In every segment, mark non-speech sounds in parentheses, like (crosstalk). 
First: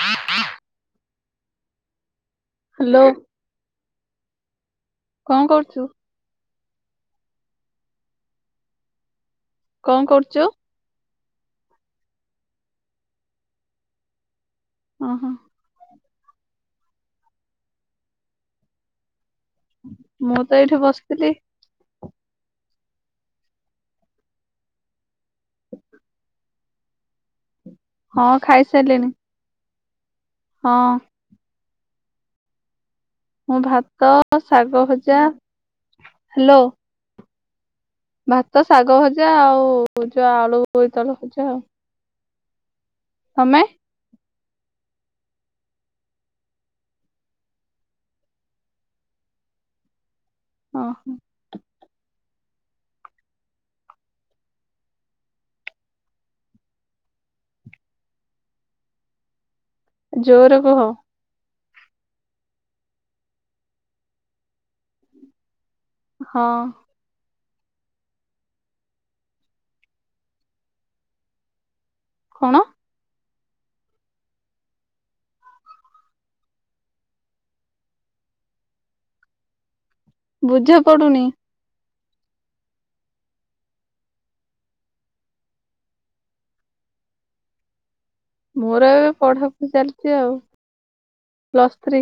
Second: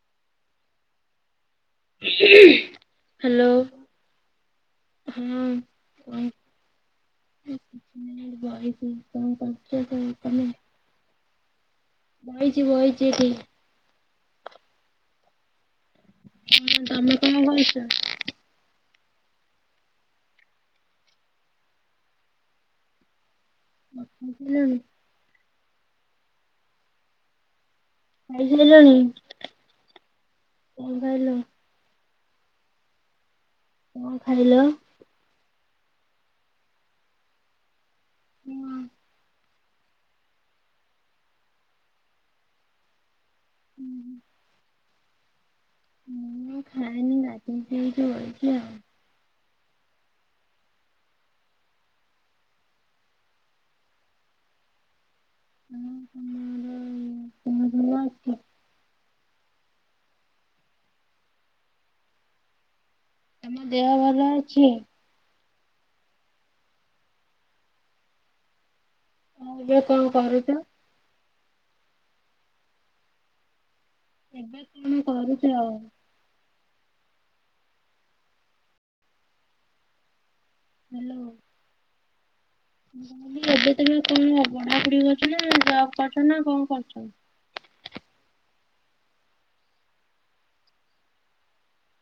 ହ ହ ହାଲୋ। ହଁ କଣ କରୁଛୁ କୁହ। (unintelligible) ମୁଁ ଏଇଠି ବସିଥିଲି। କଣ କରୁଚ କଣ ତମେ? ବଇଚି ବଇଚି ଏଠି। ଓ ହୋ। ହଁ ତମେ କଁ କରୁଚ? ମୁଁ ତ ଏଇଠି ବସିଥିଲି। (unintelligible) ସଇଲାଣି? ହଁ ଖାଇସାରିଲିଣି। ହଁ କଁ ଖାଇଲ? ମୁଁ କଣ ଭାତ ଖାଇଲ? ଶାଗ ଭଜା। ହାଲୋ। ଭାତ ଶାଗ ଭଜା ଆଉ ଯୋଉ ଆଳୁ ବୋଇତାଳୁ ଭଜା ଆଉ। ତମେ? ମୁଁ ଖାଇିନି ଗାଧେଇକି ଏଇଠି ବଇଚି ଆଉ। ଅ ହୋ। ତମେ ଭଲ ଅଛ? ଜୋରେ କୁହ। ତମ ଦେହ ଭଲ ଅଛି? ହଁ। ଆ ଏବେ କଣ କରୁଚ? କଣ? ଏବେ କଣ କରୁଚ? ବୁଝା ପଡୁନି। ନାଇ ଏବେ ତମେ କଣ? ପଢାପଢି କରୁଚ ନା ଜବ କରୁଚ ନା କଣ କରୁଚ? (inaudible) ମୋର ଏବେ ପଢା ପଢି ଚାଲିଚି ଆଉ। Plus three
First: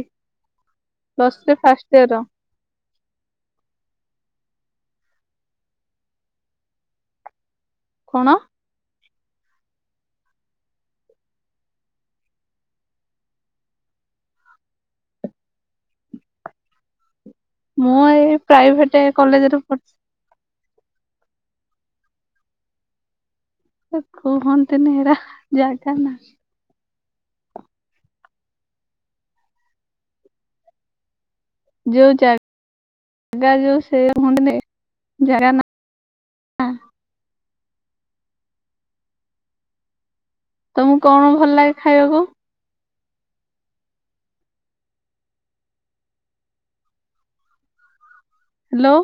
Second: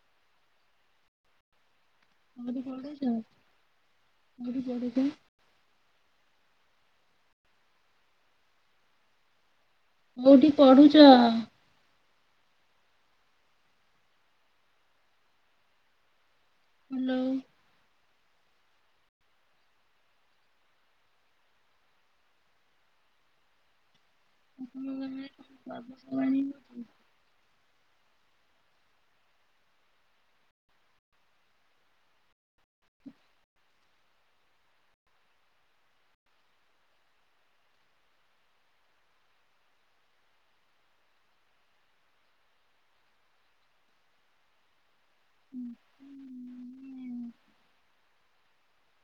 plus three first year (unintelligible) କୋଉଠି ପଢୁଛ? କଣ? କୋଉଠି ପଢୁଚ? ହାଲୋ। ମୁଁ ଏଇ ପ୍ରାଇଭେଟେ କଲେଜରେ ପଢୁଚି। ଆ କୁହଣନ୍ତି ଆପଣଙ୍କ ହେରା ଗାଁରେ କଣ ଯାଗା ନାଁ। ପର୍ବପର୍ବାଣୀ ହଉଛି? ଯୋଉ ଜା ଗା ଯୋଉ ସେ ମନେ ନାହିଁ ଜାଗା ନା? (inaudible) ତମକୁ କଁ କଁ ଭଲ ଲାଗେ ଖାଇବାକୁ? ହଁ ହ ହ୍ୟାଲୋ।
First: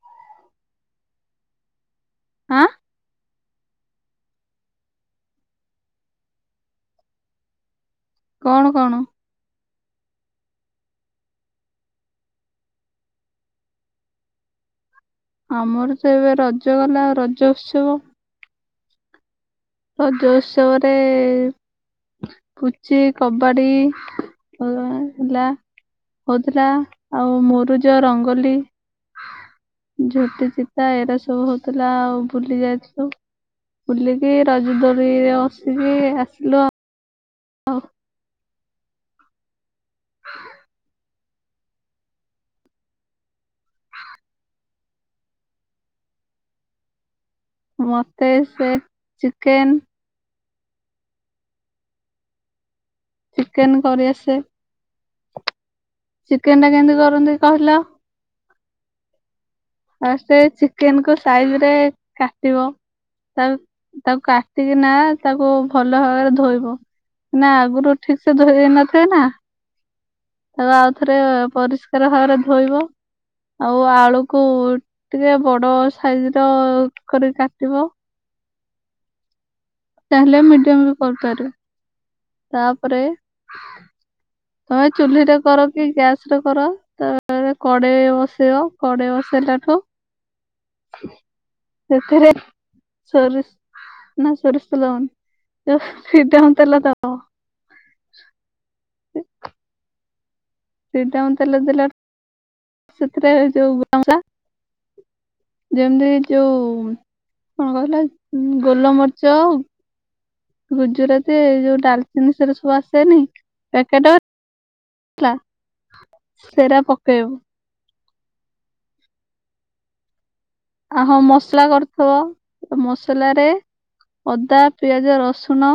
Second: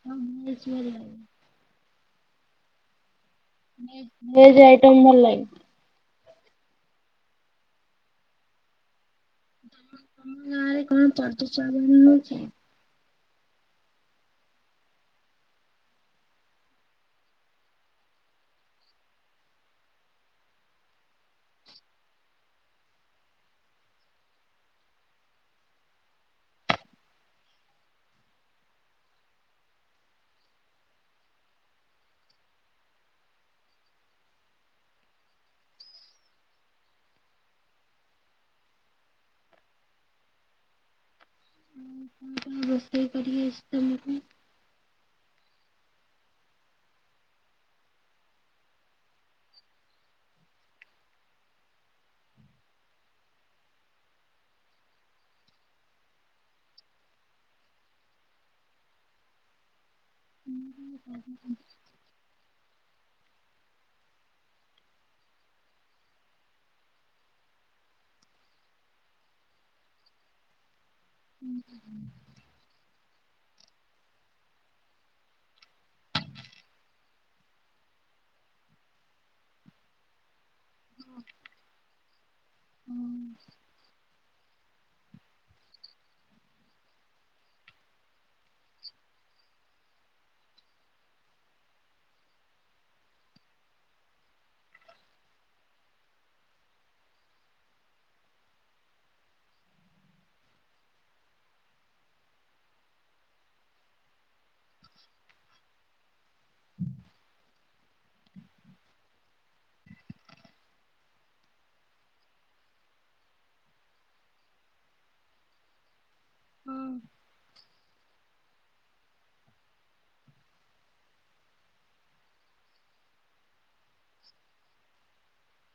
ସବୁ କିଛି ଭଲ ଲାଗେ। ଆଁ? ମିକ୍ସ୍ ଭେଜ ଆଇଟମ୍ ଭଲଲାଗେ। କଣ କଣ? ତମ ଗାଁରେ କଣ ଚଜଚାଯ ହୋଉଛି? ଆମର ତ ଏବେ ରଜ ଗଲା ରଜ ଉତ୍ସବ ରଜ ଉତ୍ସବ ରେ ପୁଚି କବାଡି ହ ହେଲା। ହୋଉଥିଲା ଆଉ ମୁରୁଜ ରଙ୍ଗୋଲି। ଝୋଟି ଚିତା ଏଇରା ସବୁ ହଉଥିଲା ଆଉ ବୁଲି ଯାଇଥିଲୁ। ବୁଲିକି ରଜଦୋଳିରେ ବସିକି ଆସିଲୁ ଆଉ। ହ। ହଁ। କଣ ରୋଷେଇ କରି ଆସିଛି ତମକୁ? ମୋତେ ସେ ଚିକେନ ଚିକେନ କରି ଆସେ। ଚିକେନ ଟା କେମତି କରନ୍ତି କହିଲ? ଆଉ ସେ ଚିକେନ କୁ ସାଇଜ ରେ କାଟିବ। ତା ତାକୁ କାଟିକିନା ତାକୁ ଭଲ ଭାବରେ ଧୋଇବ। ନା ଆଗରୁ ଠିକ ସେ ଧୋଇ ନଥିବେନା ତାକୁ ଆଉ ଥରେ ପରିଷ୍କାର ଭାବରେ ଧୋଇବ ଆଉ ଆଳୁ କୁ ଟିକେ ବଡ ସାଇଜର କରିକି କାଟିବ ଚାହିଲେ ମିଡିୟମ ବି କରିପାର ତାପରେ ତମେ ଚୁଲି ରେ କର କି ଗ୍ୟାସ ରେ କର ତାପରେ କଡେଇ ବସେଇବ କଡେଇ ବସେଇ ସେଇଲାଠୁ ସେଥିରେ ସୋରିଷ ନା ସୋରିଷ ଦବନି ଫ୍ରିଡମ ତେଲ ଦବ। ଫ୍ରିଡମ ତେଲ ଦେଲେ ସେଥିରେ ଯୋଉ (unintelligible) ଯେମିତି ଯୋଉ କଣ କହିଲ ଗୋଲମରିଚ ଗୁଜୁରାତି ଯୋଉ ଡାଲଚିନି ସେରା ସବୁ ଆସେନି ପ୍ୟାକେଟବାଲା? ହେଲା ସେଟା ହଁ। ପକେଇବୁ ଆ ହଁ ମସଲା କରୁଥିବ ମସଲାରେ ଅଦା ପିଆଜ ରସୁଣ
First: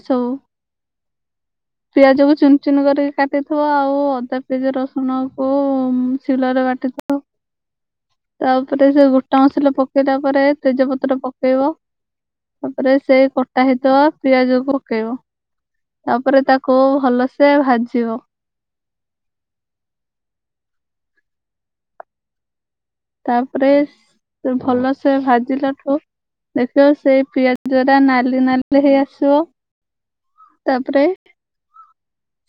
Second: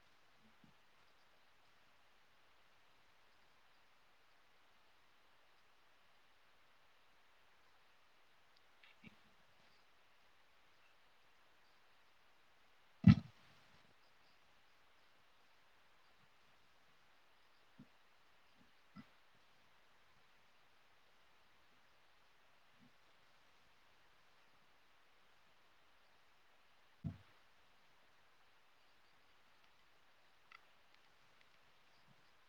ଏସବୁ ପିଆଜକୁ ଚୁନ ଚୁନ କରିକି କାଟିଥିବ ଆଉ ଅଦା ପିଆଜି ରସୁଣକୁ ଶିଳରେ ଟି ଥିବ ବା (inaudible) ତାପରେ ସେ ଗୋଟା ମସଲା ପକେଇଲା ପରେ ତେଜ ପତ୍ର ପକେଇବ। ତାପରେ ସେଇ କଟା ହେଇଥିବ ପିଆଜକୁ ପକେଇବ ତାପରେ ତାକୁ କୁ ଭଲସେ ଭାଜିବ। ତାପରେ ଭଲସେ ଭାଜିଲାଠୁ ଦେଖୁବ ସେଇ ପିଆଜରା ନାଲି ନାଲି ହେଇ ଆସିବ ତାପରେ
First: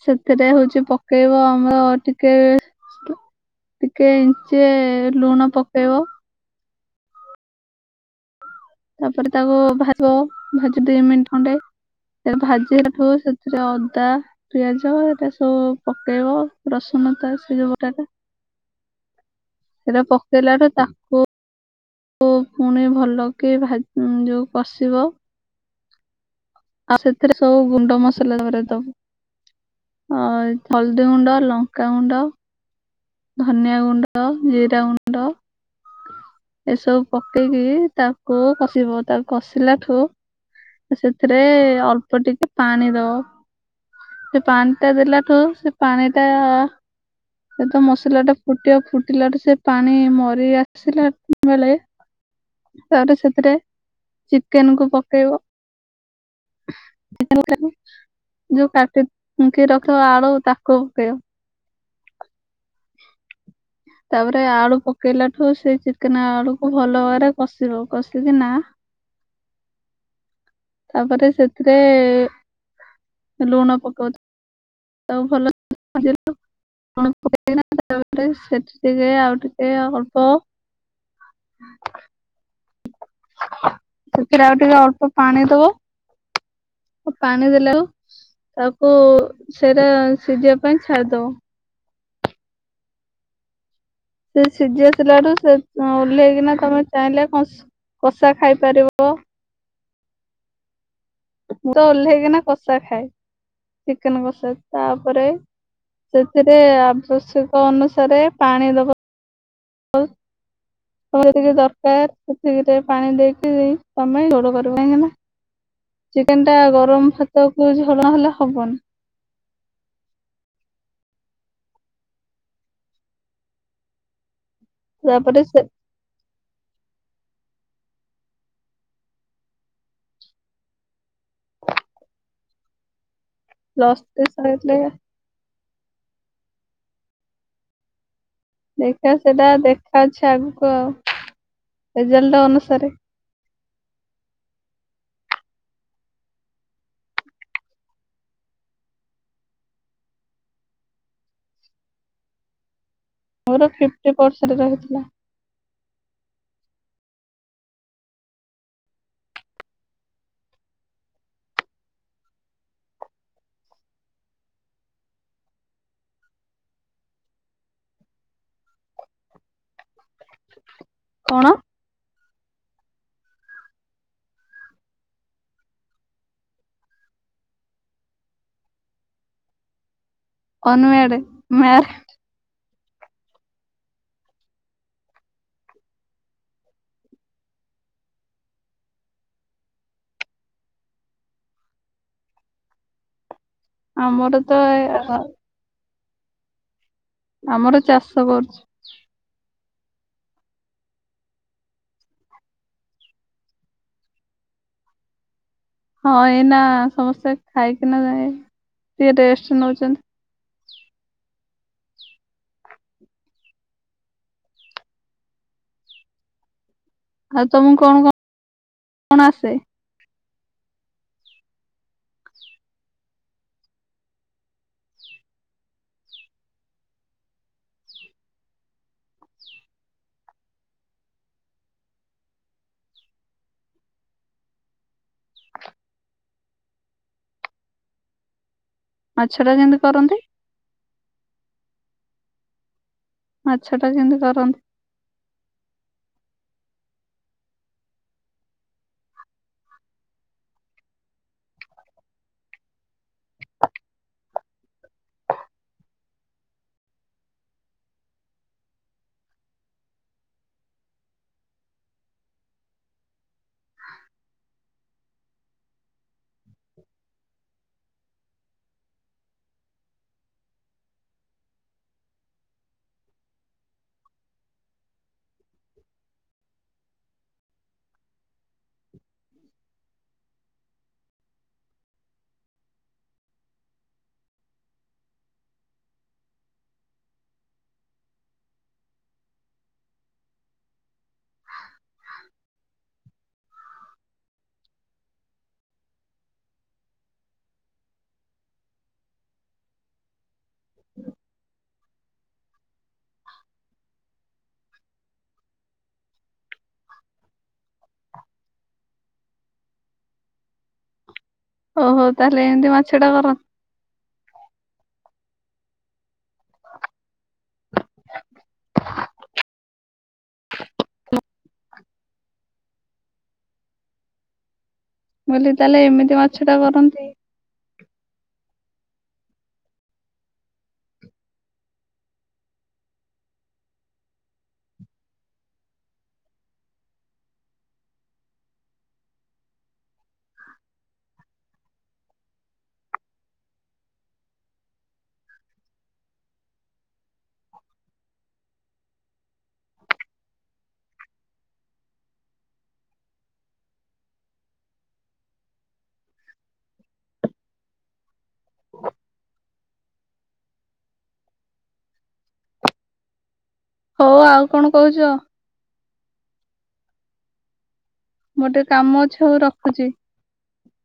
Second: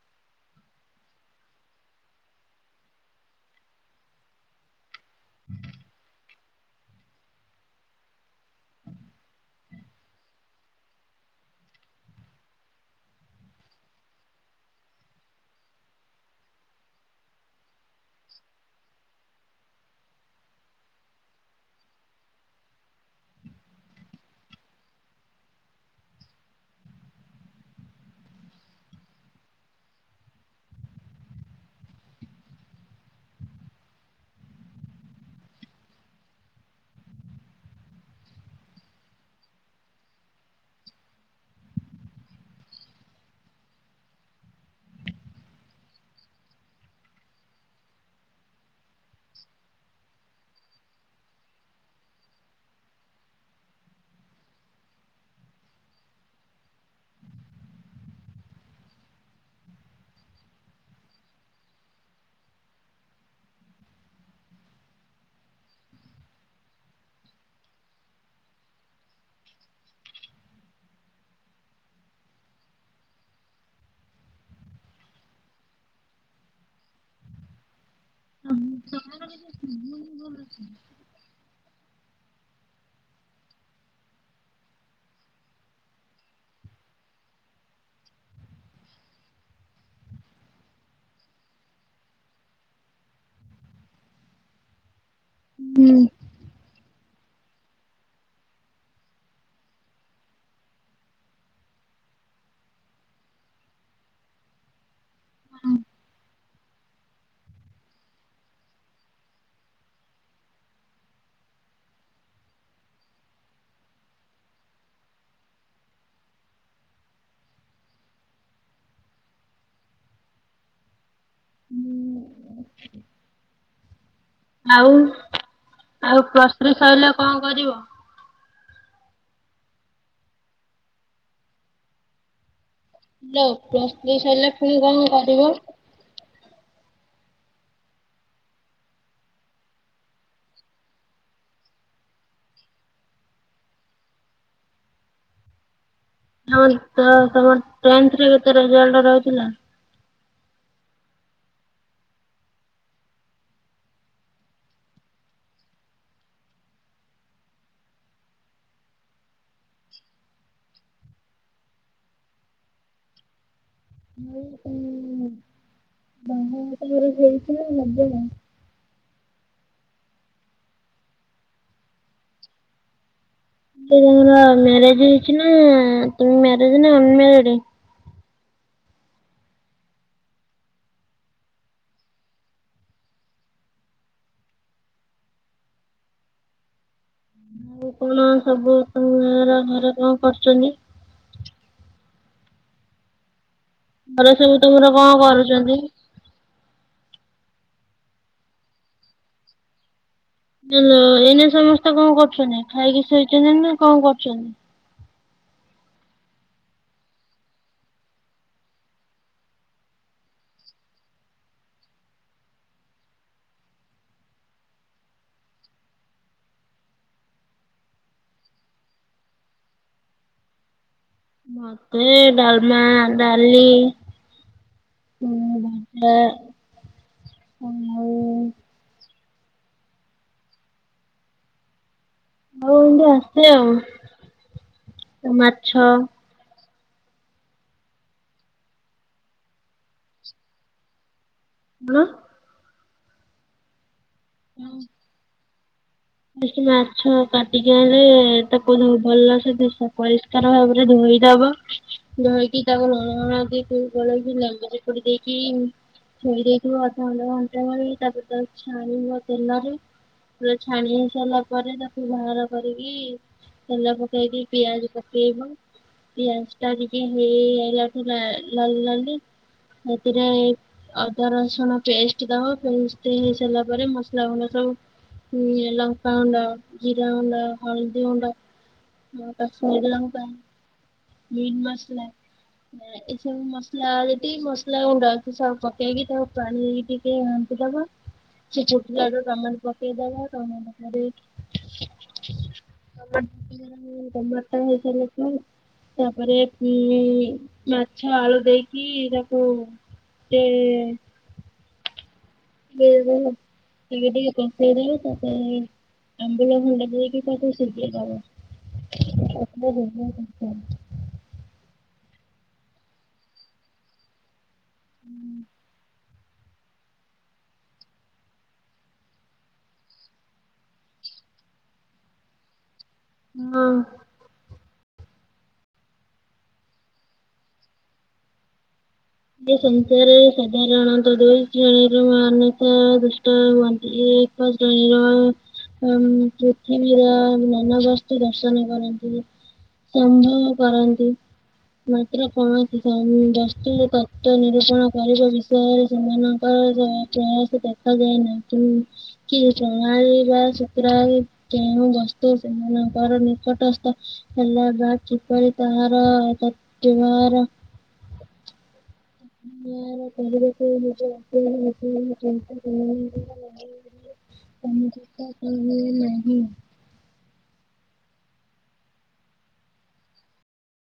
ସେଥିରେ ହଉଛି ପକେଇବ ଆମର ଟିକେ ଟିକେ ଇଞ୍ଚିଏ ଲୁଣ ପକେଇବ। ତାପରେ ତାକୁ ଭାଜିବ ଭାଜି ଦି ମିନଟ ଖଣ୍ଡେ ପରେ ଭାଜିଲାଠୁ ସେଥିରେ ଅଦା ପିଆଜ ଏଟା ସବୁ ପକେଇବ ରସୁଣ (unintelligible) ସେଟା ପକେଇଲାରୁ ତାକୁ ତ ପୁଣି ଭଲକି ଭା ଯୋଉ କଷିବ। ଆଉ ସେଥିରେ ସବୁ ଗୁଣ୍ଡ ମସଲା ଧରେ ଦବ ଅ ହଳଦୀ ଗୁଣ୍ଡ ଲଙ୍କା ଗୁଣ୍ଡ ଧନିଆ ଗୁଣ୍ଡ ଜିରା ଗୁଣ୍ଡ। ଏସବୁ ପକେଇକି ତାକୁ କଷିବ। ତାକୁ କଷିଲା ଠୁ ସେଥିରେ ଅଳ୍ପ ଟିକେ ପାଣି ଦବ। ସେ ପାଣିଟା ଦେଲାଠୁ ସେ ପାଣି ଟା ସେ ତ ମସଲା ଟା ଫୁଟିବ, ଫୁଟିଲାଠୁ ସେ ପାଣି ମରି ଆସିଲା ବେଳେ ତାପରେ ସେଥିରେ ଚିକେନକୁ ପକେଇବ। (unintelligible) ଯୋଉ କାଟି ଫୁଙ୍କି ରଖ ଆଳୁ ତାକୁ ପକେଇବ। (inaudible) ତାପରେ ଆଳୁ ପକେଇଲାଠୁ ସେ ଚିକେନ ଆଳୁକୁ ଭଲ ଭାବରେ କଷିବ। କଷିକି ନା (unintelligible) ତାପରେ ସେଥିରେ ଲୁଣ ପକଉ ଥି - ତ ଭଲ (unintelligible) (unintelligible) ସେଠି ଟିକେ ତମର ଆଉ କିଛି ଟିକେ ଶୁଭୁନି ଅଳ୍ପ। ଭଲସେ। ସେଥିରେ ଆଉ ଟିକେ ଅଳ୍ପ ପାଣି ଦବ। ପାଣିଦେଲେ ଆଉ ତାକୁ ସେଟା ସିଝିବା ପାଇଁ ଛାଡ଼ିଦବ। ସେ ସିଝି ଆସିଲାଠୁ ସେ ଓଲ୍ହେଇକିନା ତମେ ଚାହିଁଲେ କଂସ କଷା ଖାଇ ପାରିବ। ମୁଁ ତ ଓଲ୍ହେଇକିନା କଷା ଖାଏ, ଚିକେନ କଷା ତା (unintelligible) ପରେ ସେଥିରେ ଆବଶ୍ୟକ ଅନୁସାରେ ପାଣି ଦବ। ହଁ। ତମର ଯେତିକି ଦରକାର ସେତିକିରେ ପାଣି ଦେଇକି ତମେ ଝୋଳ କରିବ କାହିଁକିନା ଚିକେନ୍ ଟା ଗରମ ଭାତକୁ ଝୋଳ ନହେଲେ ହବନି। ହୁଁ। ଆଉ ତାପରେ ସେ ଆଉ ପ୍ଲସ ଥ୍ରି ସଇଲେ କଁ କରିବ? Hello plus plus three three ସରିଲେ ପୁଣି କଁ କରିବ? ଦେଖିବା ସେଟା ଦେଖା ଅଛି ଆଗକୁ ଆଉ ରେଜଲ୍ଟ ଅନୁସାରେ। (unintelligible) ଟେନ୍ଥରେ କେତେ ରେଜଲ୍ଟ ରହିଥିଲା? ମୋର ଫିଫ୍ଟି ପରସେଣ୍ଟ ରହିଥିଲା। ହୁଁ। ହଁ ତମର ହେଇଚିନା ହବ? କଣ? (unintelligible) ମ୍ୟାରେଜ ହେଇଚି ନା ତମେ ମ୍ୟାରେଡ ନା ଅନ ମ୍ୟାରେଡ୍? ଅନୁଅ ଇଆଡ଼େ ମ୍ୟାର ଆଉ କଣ ସବୁ ତମ ଘର ଘରେ କଣ କରୁଛନ୍ତି? ଘରେ ଆମର ସବୁ ତ ତମର କଣ କରୁଛନ୍ତି? ଆମର ଚାଷ କରୁଛି। ହଲୋ ଏଇନେ ସମସ୍ତେ କଣ କରୁଛନ୍ତି? ଖାଇକି ଶୋଇଛନ୍ତି ନା କଣ କରୁଛନ୍ତି? ହଁ ଏଇନା ସମସ୍ତେ ଖାଇକିନା ଯାଇ ଟିକେ ରେଷ୍ଟ ନଉଛନ୍ତି। ଆଉ ତମକୁ କଣ କ ଣ ଆସେ? ମତେ ଡାଲମା, ଡାଲି। (unintelligible) ଆଉ। ଆଉ ଏମିତି ଆସେ ଆଉ ତ ମାଛ। ମାଛଟା କେମିତି କରନ୍ତି? ହେଲୋ। ମାଛ ଟା କେମିତି କରନ୍ତି? ମାଛ କାଟିକି ଆଣିଲେ ତାକୁ ଭଲ ସେ ପରିଷ୍କାର ଭାବରେ ଧୋଇ ଧୋଇଦେବ, ଧୋଇକି ତାକୁ ଲୁଣ ହଳଦୀକୁ ଗୋଳେଇକି ଲେମ୍ବୁ ଚୁପଡି ଦେଇକି ଧୋଇ ଦେଇଥିବ ଅଧ ଘଣ୍ଟା ଘଣ୍ଟା ପରେ ତାକୁ ଛାଣିବ ତେଲରେ। ଛାଣି ସାରିଲା ପରେ ତାକୁ ବାହାର କରିକି ତେଲ ପକେଇ କି ପିଆଜ ପକେଇବ। ପିଆଜଟା ଟିକେ ହେଇ ଆଇଲାକୁ ନାଲି ଲାଲି ସେଥିରେ ଅଦା ରସୁଣ ପେଷ୍ଟ ଦବ ପେଷ୍ଟ ହେଇସାରିଲା ପରେ ମସଲା ଗୁଣ୍ଡ ଲଙ୍କାଗୁଣ୍ଡ ଜିରାଗୁଣ୍ଡ ହଳଦିଗୁଣ୍ଡ। କଶ୍ମୀର ଲଙ୍କା, ମୀଟ ମସଲା। ଏସବୁ ମସଲା ଯେତିକି ମସଲାଗୁଣ୍ଡ ଅଛି ସବୁ ପକେଇକି ତାକୁ ପାଣିରେି ଟିକେ ଦବା ସେ ଛଟି ଟମାଟୋ। କେ କଣ ଟମାଟର ହେଇସାରିକି। ତାପରେ ମାଛ, ଆଳୁ ଦେଇକି ଏ ତାାକୁ। ଏ। (unintelligible) ଆମ୍ବୁଲ ଖଣ୍ଡେ ଦେଇ କି ତାକୁ ସିଝେଇ ଦବ। (unintelligible) ଓହୋ ତାହେଲେ ଏମିତି ମାଛଟା କର। ହୁଁ। ହଁ। ମୁଁ କହିଲି ତାହେଲେ ଏମିତି ମାଛଟା କରନ୍ତି। ସଂସାର ସାଧାରଣତ ଦୁଇ ଶ୍ରେଣୀର ମାନସ ଦୁଷ୍ଟ ମନ୍ତି (inaudible) (unintelligible) ହ ପୃଥିବୀର ନାନବସ୍ତି ଦର୍ଶନ କରନ୍ତି। ସମ୍ଭବ କରନ୍ତି ମାତ୍ର କୌଣସି ବସ୍ତୁରେଥା (inaudible) ନିରୂପଣ କରିବା ବିଷୟରେ ସେମାନଙ୍କର ପ୍ରୟାସ ଦେଖାଯାଏନାହିଁ କି କି ଚଣାଳି ବା ଶକ୍ର କେଉଁ ବସ୍ତୁ ସେମାନଙ୍କର ନିକଟସ୍ଥ (unintelligible) ହଉ ଆଉ କଣ କହୁଛ (unintelligible) (unintelligible) ନାହିଁ। ମୋର ଟିକେ କାମ ହଉ ରଖୁଛି।